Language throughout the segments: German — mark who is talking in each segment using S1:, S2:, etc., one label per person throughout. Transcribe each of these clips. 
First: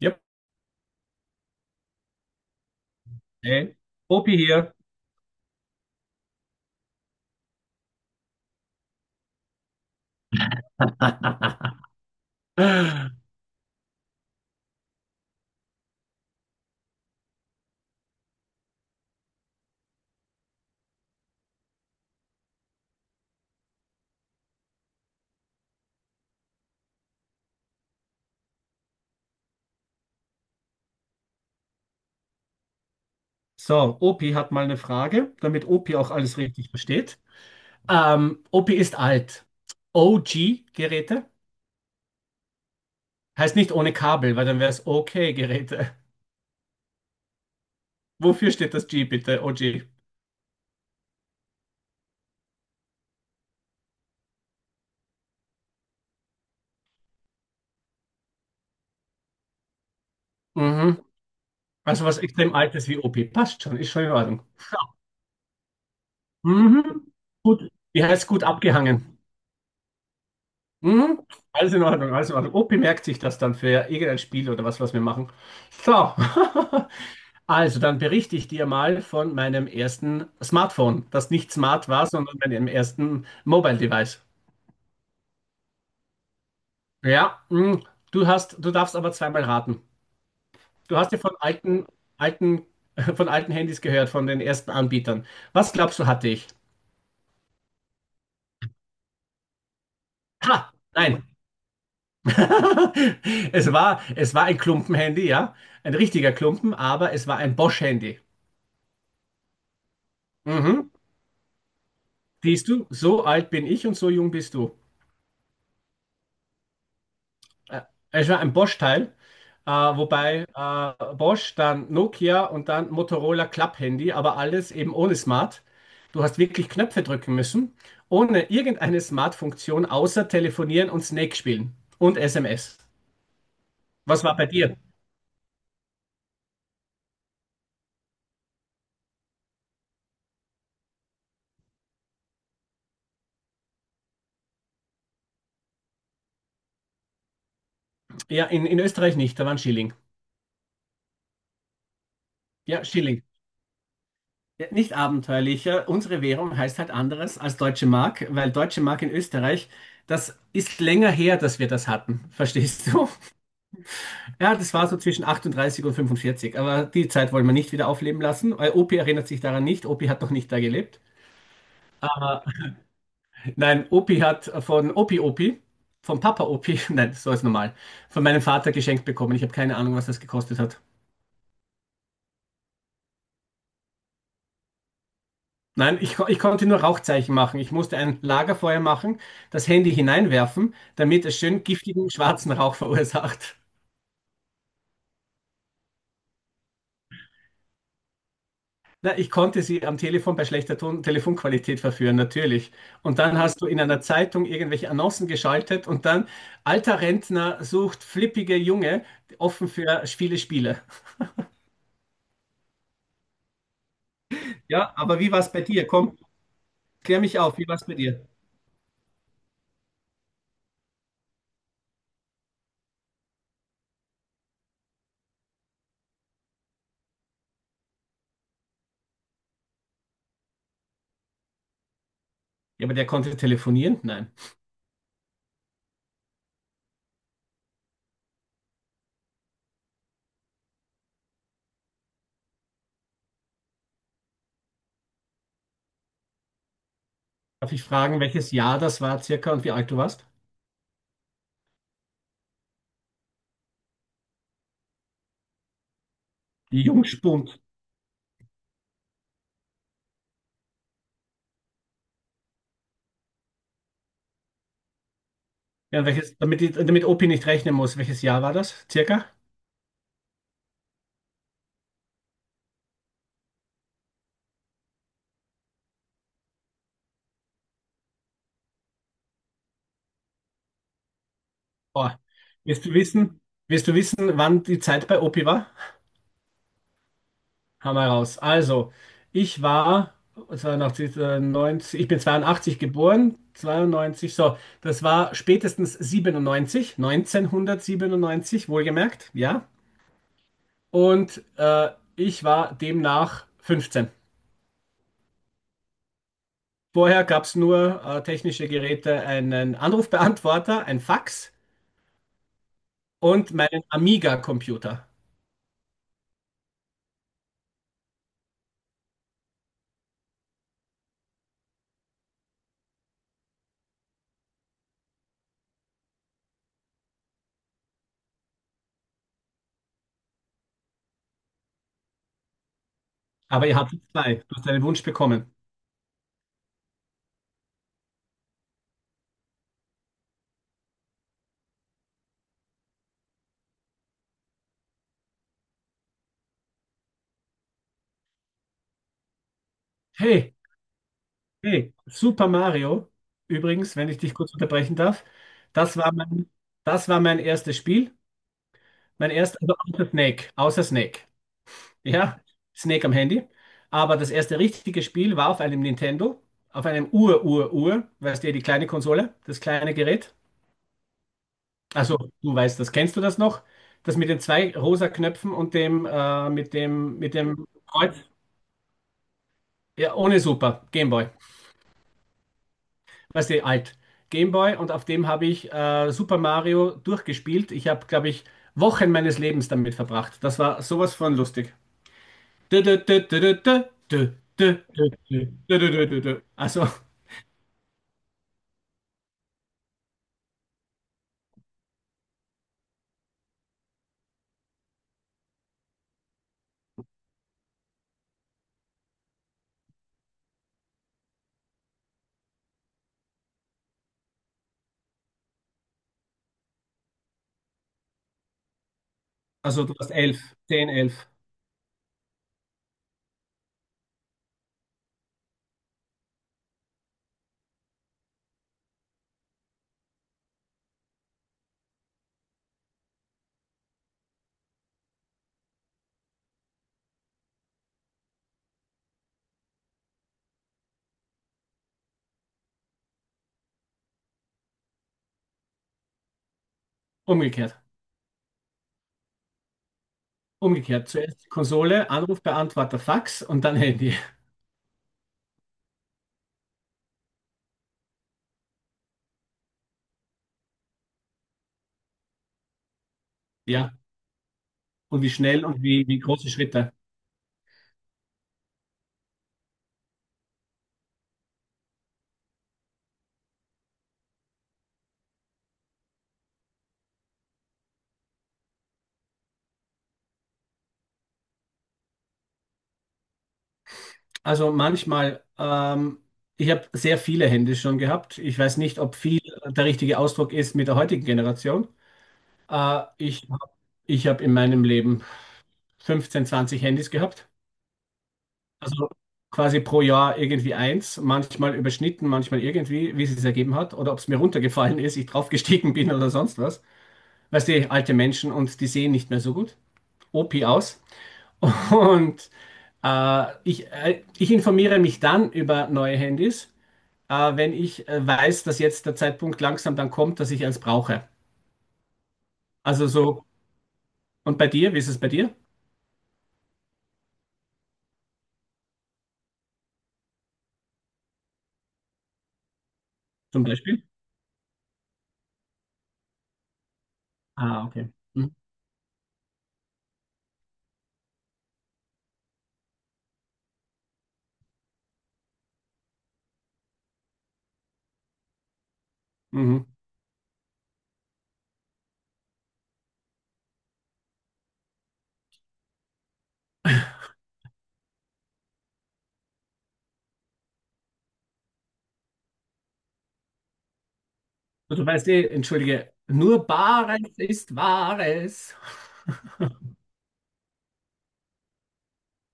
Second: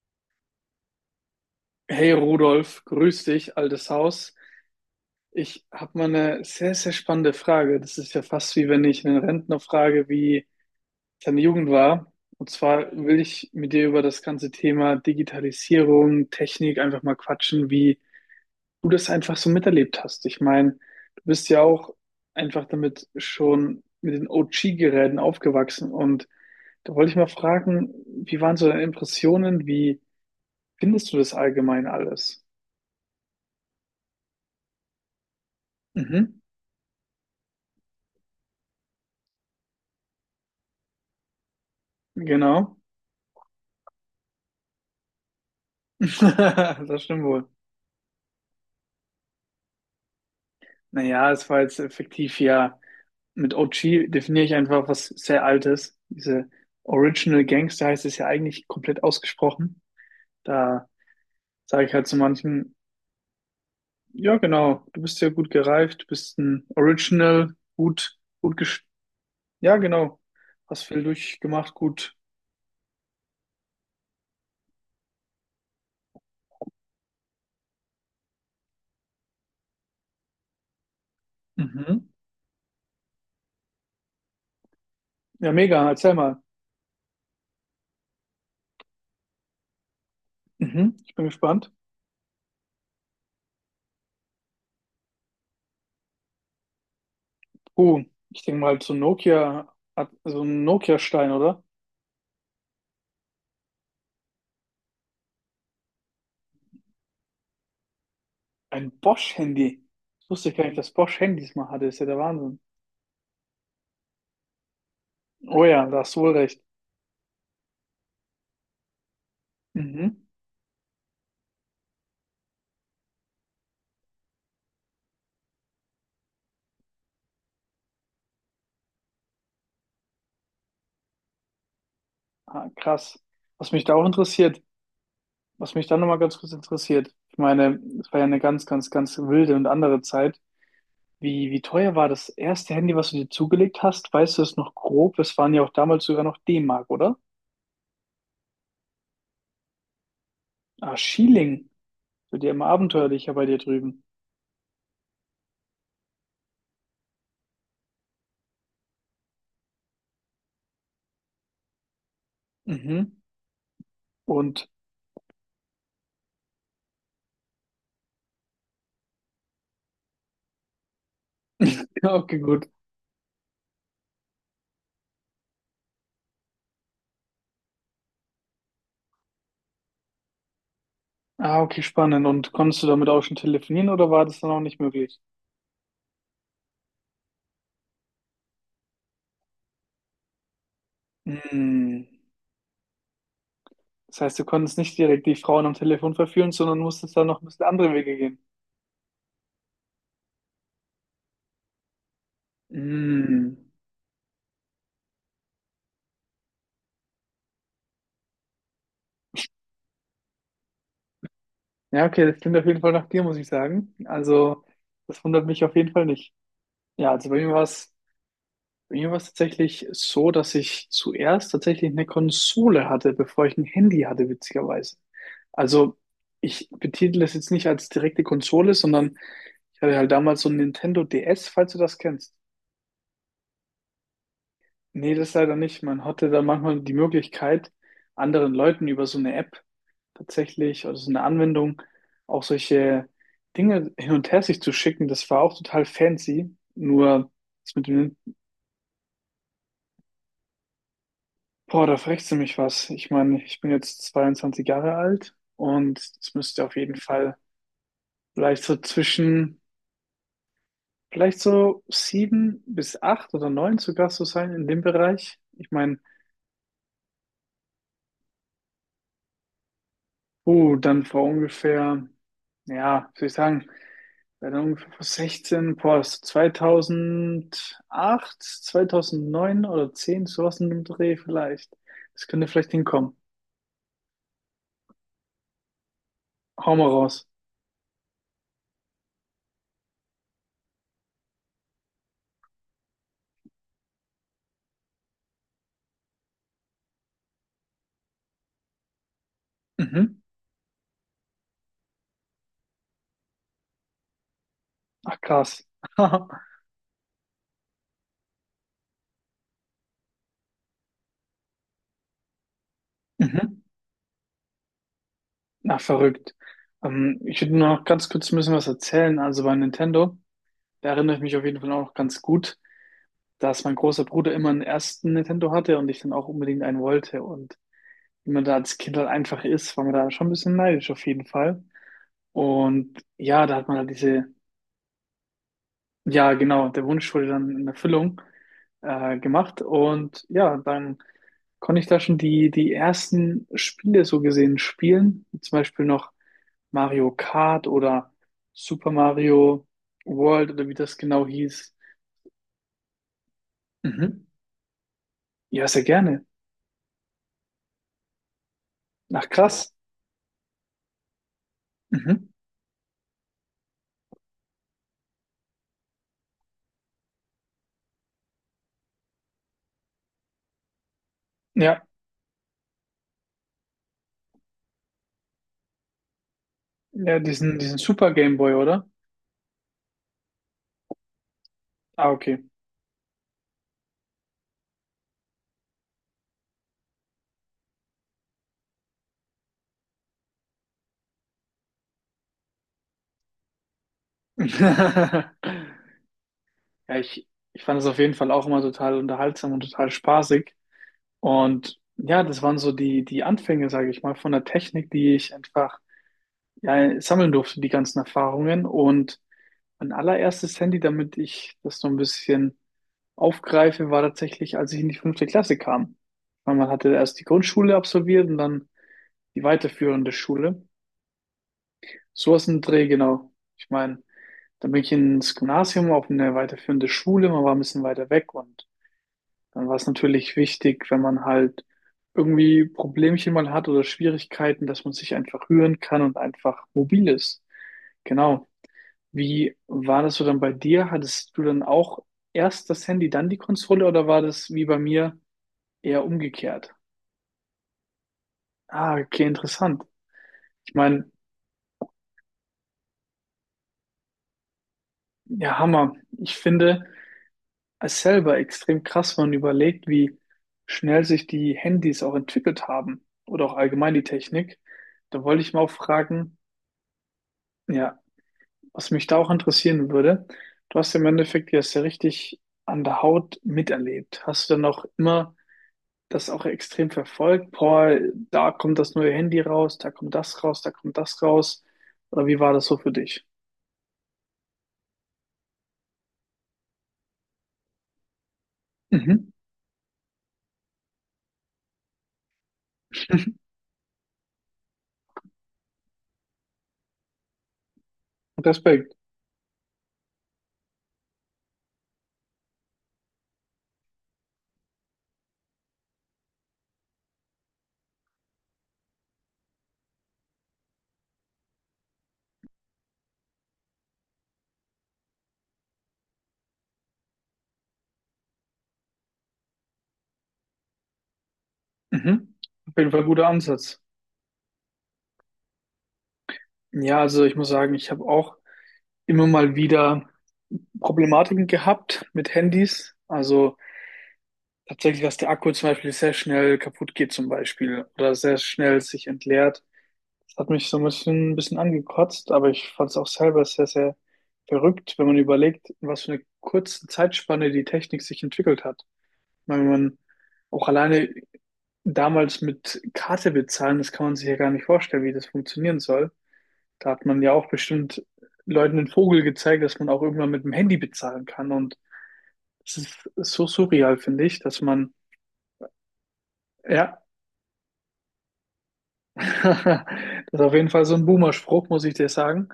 S1: Yep.
S2: Hey Rudolf, grüß dich,
S1: Hey.
S2: altes Haus.
S1: Opi hier.
S2: Ich habe mal eine sehr, sehr spannende Frage. Das ist ja fast, wie wenn ich einen Rentner frage, wie seine Jugend war. Und zwar will ich mit dir über das ganze Thema Digitalisierung, Technik einfach mal quatschen, wie du das einfach so miterlebt hast. Ich meine, du bist ja auch einfach damit schon mit den OG-Geräten aufgewachsen. Und da wollte ich mal fragen, wie waren so deine Impressionen? Wie findest du das allgemein alles?
S1: So, Opi hat mal eine Frage, damit Opi auch
S2: Mhm,
S1: alles richtig versteht. Opi ist alt. OG-Geräte?
S2: genau.
S1: Heißt nicht ohne Kabel, weil dann wäre es OK-Geräte.
S2: Das stimmt wohl.
S1: Wofür steht das G bitte? OG.
S2: Naja, es war jetzt effektiv ja. Mit OG definiere ich einfach was sehr Altes. Diese Original Gangster heißt es ja eigentlich komplett ausgesprochen. Da
S1: Mhm.
S2: sage ich
S1: Also
S2: halt zu
S1: was extrem
S2: manchen:
S1: Altes wie Opi. Passt schon, ist schon in
S2: ja
S1: Ordnung. Ja.
S2: genau, du bist ja gut gereift, du bist ein
S1: Mhm.
S2: Original,
S1: Gut. Wie
S2: gut,
S1: heißt gut
S2: gut gesch...
S1: abgehangen?
S2: Ja genau, hast viel
S1: Mhm. Alles
S2: durchgemacht,
S1: in Ordnung,
S2: gut.
S1: alles in Ordnung. Opi merkt sich das dann für irgendein Spiel oder was, was wir machen. So, also dann berichte ich dir mal von meinem ersten Smartphone, das nicht smart
S2: Mhm.
S1: war, sondern meinem ersten Mobile Device.
S2: Ja, mega, erzähl mal.
S1: Ja, du darfst aber zweimal raten.
S2: Mhm.
S1: Du hast
S2: Ich
S1: ja
S2: bin
S1: von
S2: gespannt.
S1: alten, von alten Handys gehört, von den ersten Anbietern. Was glaubst du, hatte ich?
S2: Oh, ich denke mal zu Nokia, so ein
S1: Ha, nein.
S2: Nokia-Stein, oder?
S1: Es war ein Klumpenhandy, ja. Ein richtiger Klumpen, aber es war ein Bosch-Handy.
S2: Ein Bosch-Handy. Ich wusste gar nicht, dass
S1: Mhm.
S2: Bosch Handys mal hatte. Ist ja der Wahnsinn.
S1: Siehst du, so alt bin ich und so jung bist du.
S2: Oh ja, da hast du wohl recht.
S1: Äh, Es war ein Bosch-Teil,
S2: Mhm.
S1: wobei Bosch, dann Nokia und dann Motorola Club-Handy, aber alles eben ohne Smart. Du hast wirklich Knöpfe drücken müssen, ohne irgendeine Smart-Funktion, außer telefonieren und Snake spielen und
S2: Ah,
S1: SMS.
S2: krass. Was mich da auch
S1: Was war bei
S2: interessiert,
S1: dir?
S2: was mich da nochmal ganz kurz interessiert, ich meine, es war ja eine ganz, ganz, ganz wilde und andere Zeit. Wie teuer war das erste Handy, was du dir zugelegt hast? Weißt du es noch grob? Es waren ja auch damals sogar noch D-Mark, oder?
S1: Ja, in Österreich nicht, da waren Schilling.
S2: Ah, Schieling. Wird ja immer
S1: Ja, Schilling.
S2: abenteuerlicher bei dir drüben.
S1: Ja, nicht abenteuerlicher. Unsere Währung heißt halt anderes als Deutsche Mark, weil Deutsche Mark in Österreich, das ist länger her, dass wir das hatten. Verstehst du?
S2: Mhm.
S1: Ja,
S2: Und,
S1: das war so zwischen 38 und 45. Aber die Zeit wollen wir nicht wieder aufleben lassen. Weil Opi erinnert sich daran nicht. Opi hat noch nicht da gelebt.
S2: okay,
S1: Aber
S2: gut.
S1: nein, Opi hat von Opi Opi, von Papa Opi, nein, so ist normal, von meinem Vater geschenkt bekommen. Ich habe keine Ahnung, was das gekostet hat.
S2: Ah, okay, spannend. Und konntest du damit auch schon telefonieren oder war das dann auch nicht möglich?
S1: Nein, ich konnte nur Rauchzeichen machen. Ich musste ein Lagerfeuer machen, das Handy hineinwerfen, damit es schön
S2: Hm.
S1: giftigen schwarzen Rauch verursacht.
S2: Das heißt, du konntest nicht direkt die Frauen am Telefon verführen, sondern musstest da noch ein bisschen andere Wege gehen.
S1: Na, ich konnte sie am Telefon bei schlechter Ton Telefonqualität verführen, natürlich. Und dann
S2: Hm.
S1: hast du in einer Zeitung irgendwelche Annoncen geschaltet und dann alter Rentner sucht flippige Junge, offen für viele Spiele.
S2: Ja, okay, das klingt auf jeden Fall nach dir, muss ich sagen. Also,
S1: Ja, aber
S2: das
S1: wie war
S2: wundert
S1: es bei
S2: mich auf
S1: dir?
S2: jeden Fall
S1: Komm,
S2: nicht. Ja,
S1: klär
S2: also bei
S1: mich
S2: mir
S1: auf,
S2: war
S1: wie war es
S2: es,
S1: bei dir?
S2: bei mir war es tatsächlich so, dass ich zuerst tatsächlich eine Konsole hatte, bevor ich ein Handy hatte, witzigerweise. Also, ich betitel das jetzt nicht als direkte Konsole, sondern ich hatte halt damals so ein Nintendo DS, falls du das kennst.
S1: Ja, aber der konnte telefonieren? Nein.
S2: Nee, das leider nicht. Man hatte da manchmal die Möglichkeit, anderen Leuten über so eine App tatsächlich oder so eine Anwendung auch solche Dinge hin und her sich zu schicken. Das war auch total fancy. Nur
S1: Darf
S2: das
S1: ich
S2: mit dem,
S1: fragen, welches Jahr das war circa und wie alt du warst?
S2: boah, da frechst du mich was. Ich meine, ich bin jetzt 22 Jahre alt und es müsste auf jeden Fall
S1: Jungspund.
S2: vielleicht so zwischen, vielleicht so sieben bis acht oder neun sogar so sein in dem Bereich. Ich meine,
S1: Ja, damit OP nicht rechnen muss, welches Jahr war das? Circa?
S2: dann vor ungefähr, ja, wie soll ich sagen, Bei der ungefähr vor 16, boah, das ist 2008, 2009 oder 10, sowas in dem Dreh vielleicht.
S1: Boah.
S2: Das könnte vielleicht
S1: Willst du
S2: hinkommen.
S1: wissen, willst du wissen, wann die Zeit bei OP war?
S2: Hau mal raus.
S1: Haben wir raus. Also, ich war 92, äh, 90, ich bin 82 geboren, 92 so, das war spätestens 1997, wohlgemerkt, ja.
S2: Mhm.
S1: Und ich war demnach 15.
S2: Ach, krass.
S1: Vorher gab es nur technische Geräte, einen Anrufbeantworter, ein Fax und
S2: Mhm.
S1: meinen Amiga-Computer.
S2: Na, verrückt. Ich würde nur noch ganz kurz ein bisschen was erzählen. Also bei Nintendo, da erinnere ich mich auf jeden Fall auch noch ganz gut, dass mein großer Bruder immer einen ersten Nintendo hatte und ich dann auch unbedingt einen wollte. Und wie man da als Kind halt einfach ist, war man da schon ein bisschen neidisch auf jeden Fall. Und ja, da hat
S1: Aber ihr
S2: man halt
S1: hattet
S2: diese
S1: zwei. Du hast deinen Wunsch bekommen.
S2: Ja, genau. Der Wunsch wurde dann in Erfüllung gemacht. Und ja, dann konnte ich da schon die ersten Spiele so gesehen spielen. Wie zum Beispiel noch Mario Kart oder Super Mario World
S1: Hey,
S2: oder wie das genau hieß.
S1: hey, Super Mario, übrigens, wenn ich
S2: Mhm.
S1: dich kurz unterbrechen darf,
S2: Ja, sehr
S1: das war
S2: gerne.
S1: mein, das war mein erstes Spiel.
S2: Ach,
S1: Mein erstes,
S2: krass.
S1: also außer Snake.
S2: Mhm.
S1: Ja, Snake am Handy. Aber das erste richtige Spiel war auf einem Nintendo, auf einem Ur-Ur-Ur, weißt du, die kleine Konsole, das kleine Gerät.
S2: Ja,
S1: Also, du weißt das. Kennst du das noch? Das mit den zwei rosa Knöpfen und
S2: ja,
S1: mit
S2: diesen,
S1: dem
S2: diesen Super
S1: Kreuz?
S2: Game Boy, oder?
S1: Ja, ohne Super. Gameboy.
S2: Ah, okay.
S1: Weißt du, alt. Gameboy und auf dem habe ich Super Mario durchgespielt. Ich habe, glaube ich, Wochen meines Lebens damit verbracht. Das war sowas von lustig. Dö, dö, dö, dö, dö, dö, dö, dö, dö, dö, dö, dö, dö, dö, dö.
S2: Ja, ich fand es auf jeden Fall auch immer total unterhaltsam und total spaßig. Und ja, das waren so die Anfänge, sage ich mal, von der Technik, die ich einfach, ja, sammeln durfte, die ganzen Erfahrungen. Und mein allererstes Handy, damit ich das so ein bisschen aufgreife, war tatsächlich, als ich in die fünfte Klasse kam. Weil man hatte erst die Grundschule absolviert und dann die
S1: Also du warst
S2: weiterführende Schule.
S1: zehn, elf.
S2: Sowas in den Dreh, genau. Ich meine, dann bin ich ins Gymnasium auf eine weiterführende Schule, man war ein bisschen weiter weg und dann war es natürlich wichtig, wenn man halt irgendwie Problemchen mal hat oder Schwierigkeiten, dass man sich einfach rühren kann und einfach mobil ist. Genau. Wie war das so dann bei dir? Hattest du dann auch erst das Handy, dann die Konsole oder war das wie bei mir eher umgekehrt?
S1: Umgekehrt.
S2: Ah, okay, interessant. Ich
S1: Umgekehrt.
S2: meine,
S1: Zuerst Konsole, Anrufbeantworter, Fax und dann Handy.
S2: ja, Hammer. Ich finde es selber extrem krass, wenn man überlegt, wie schnell sich die Handys auch entwickelt haben oder auch
S1: Ja.
S2: allgemein die Technik.
S1: Und
S2: Da
S1: wie
S2: wollte ich mal
S1: schnell
S2: auch
S1: und wie, wie
S2: fragen,
S1: große Schritte.
S2: ja, was mich da auch interessieren würde: du hast im Endeffekt ja es ja richtig an der Haut miterlebt. Hast du dann auch immer das auch extrem verfolgt? Boah, da kommt das neue Handy raus, da kommt das raus, da kommt das raus. Oder wie war das so für dich?
S1: Also manchmal, ich habe sehr viele Hände schon gehabt. Ich weiß nicht, ob
S2: Mhm.
S1: viel der richtige Ausdruck ist mit der heutigen Generation. Äh, ich hab- ich habe in meinem Leben 15, 20 Handys gehabt.
S2: Respekt.
S1: Also quasi pro Jahr irgendwie eins, manchmal überschnitten, manchmal irgendwie, wie es sich ergeben hat. Oder ob es mir runtergefallen ist, ich draufgestiegen bin oder sonst was. Weißt du, alte Menschen und die sehen nicht mehr so gut. OP aus. Und ich informiere mich dann über neue Handys, wenn ich weiß, dass jetzt der Zeitpunkt langsam dann kommt, dass ich eins brauche.
S2: Mhm. Auf jeden Fall
S1: Also
S2: guter
S1: so,
S2: Ansatz.
S1: und bei dir, wie ist es bei dir
S2: Ja, also ich muss sagen, ich habe auch immer mal wieder Problematiken gehabt mit Handys. Also
S1: zum Beispiel?
S2: tatsächlich, dass der Akku zum Beispiel sehr schnell kaputt geht zum
S1: Ah,
S2: Beispiel
S1: okay.
S2: oder sehr
S1: Mhm.
S2: schnell sich entleert. Das hat mich so ein bisschen angekotzt, aber ich fand es auch selber sehr, sehr verrückt, wenn man überlegt, in was für eine kurze Zeitspanne die Technik sich entwickelt hat. Ich meine, wenn
S1: Mhm.
S2: man auch alleine damals mit Karte bezahlen, das kann man sich ja gar nicht vorstellen, wie das funktionieren soll. Da hat man ja auch bestimmt Leuten den Vogel gezeigt, dass man auch irgendwann mit dem Handy bezahlen kann. Und das ist so surreal, finde ich, dass man
S1: Du weißt eh, entschuldige, nur
S2: ja...
S1: Bares ist Wahres.
S2: Das ist auf jeden Fall so ein Boomer-Spruch, muss ich dir sagen.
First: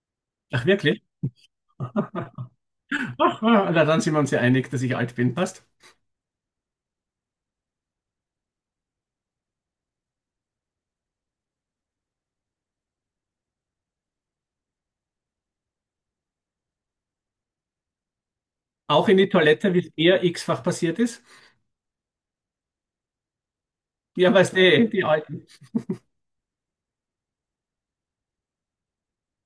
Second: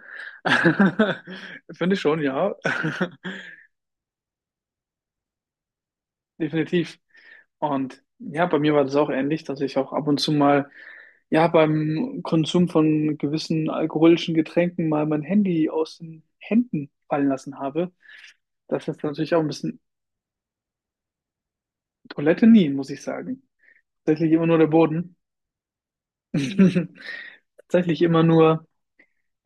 S1: Ach, wirklich?
S2: Finde ich schon, ja.
S1: Na, dann sind wir uns ja einig, dass ich alt bin, passt.
S2: Definitiv. Und ja, bei mir war das auch ähnlich, dass ich auch ab und zu mal, ja, beim Konsum von gewissen alkoholischen Getränken mal mein Handy aus den Händen fallen lassen habe. Das ist
S1: Auch in die
S2: natürlich auch ein
S1: Toilette,
S2: bisschen...
S1: wie es eher x-fach passiert ist.
S2: Toilette nie, muss ich sagen. Tatsächlich
S1: Ja,
S2: immer
S1: weißt
S2: nur der
S1: eh, die
S2: Boden.
S1: alten.
S2: Tatsächlich immer nur.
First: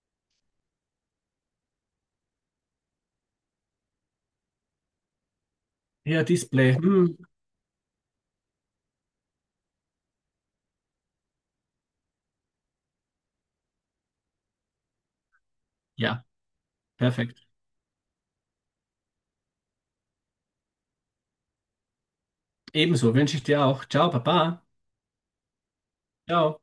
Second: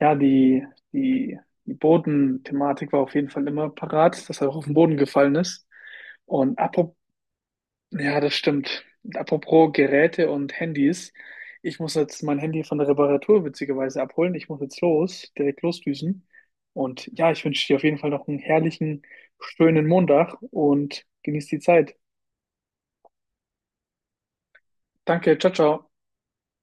S2: Ja, die, die Bodenthematik war auf jeden Fall immer parat, dass er auch auf den Boden gefallen ist.
S1: Ja,
S2: Und
S1: Display.
S2: apropos,
S1: Hm.
S2: ja, das stimmt. Und apropos Geräte und Handys. Ich muss jetzt mein Handy von der Reparatur witzigerweise abholen. Ich muss jetzt los, direkt
S1: Ja,
S2: losdüsen. Und ja, ich
S1: perfekt.
S2: wünsche dir auf jeden Fall noch einen herrlichen, schönen Montag und genieß die Zeit.
S1: Ebenso wünsche ich dir auch. Ciao, Papa.
S2: Danke, ciao, ciao.
S1: Ciao.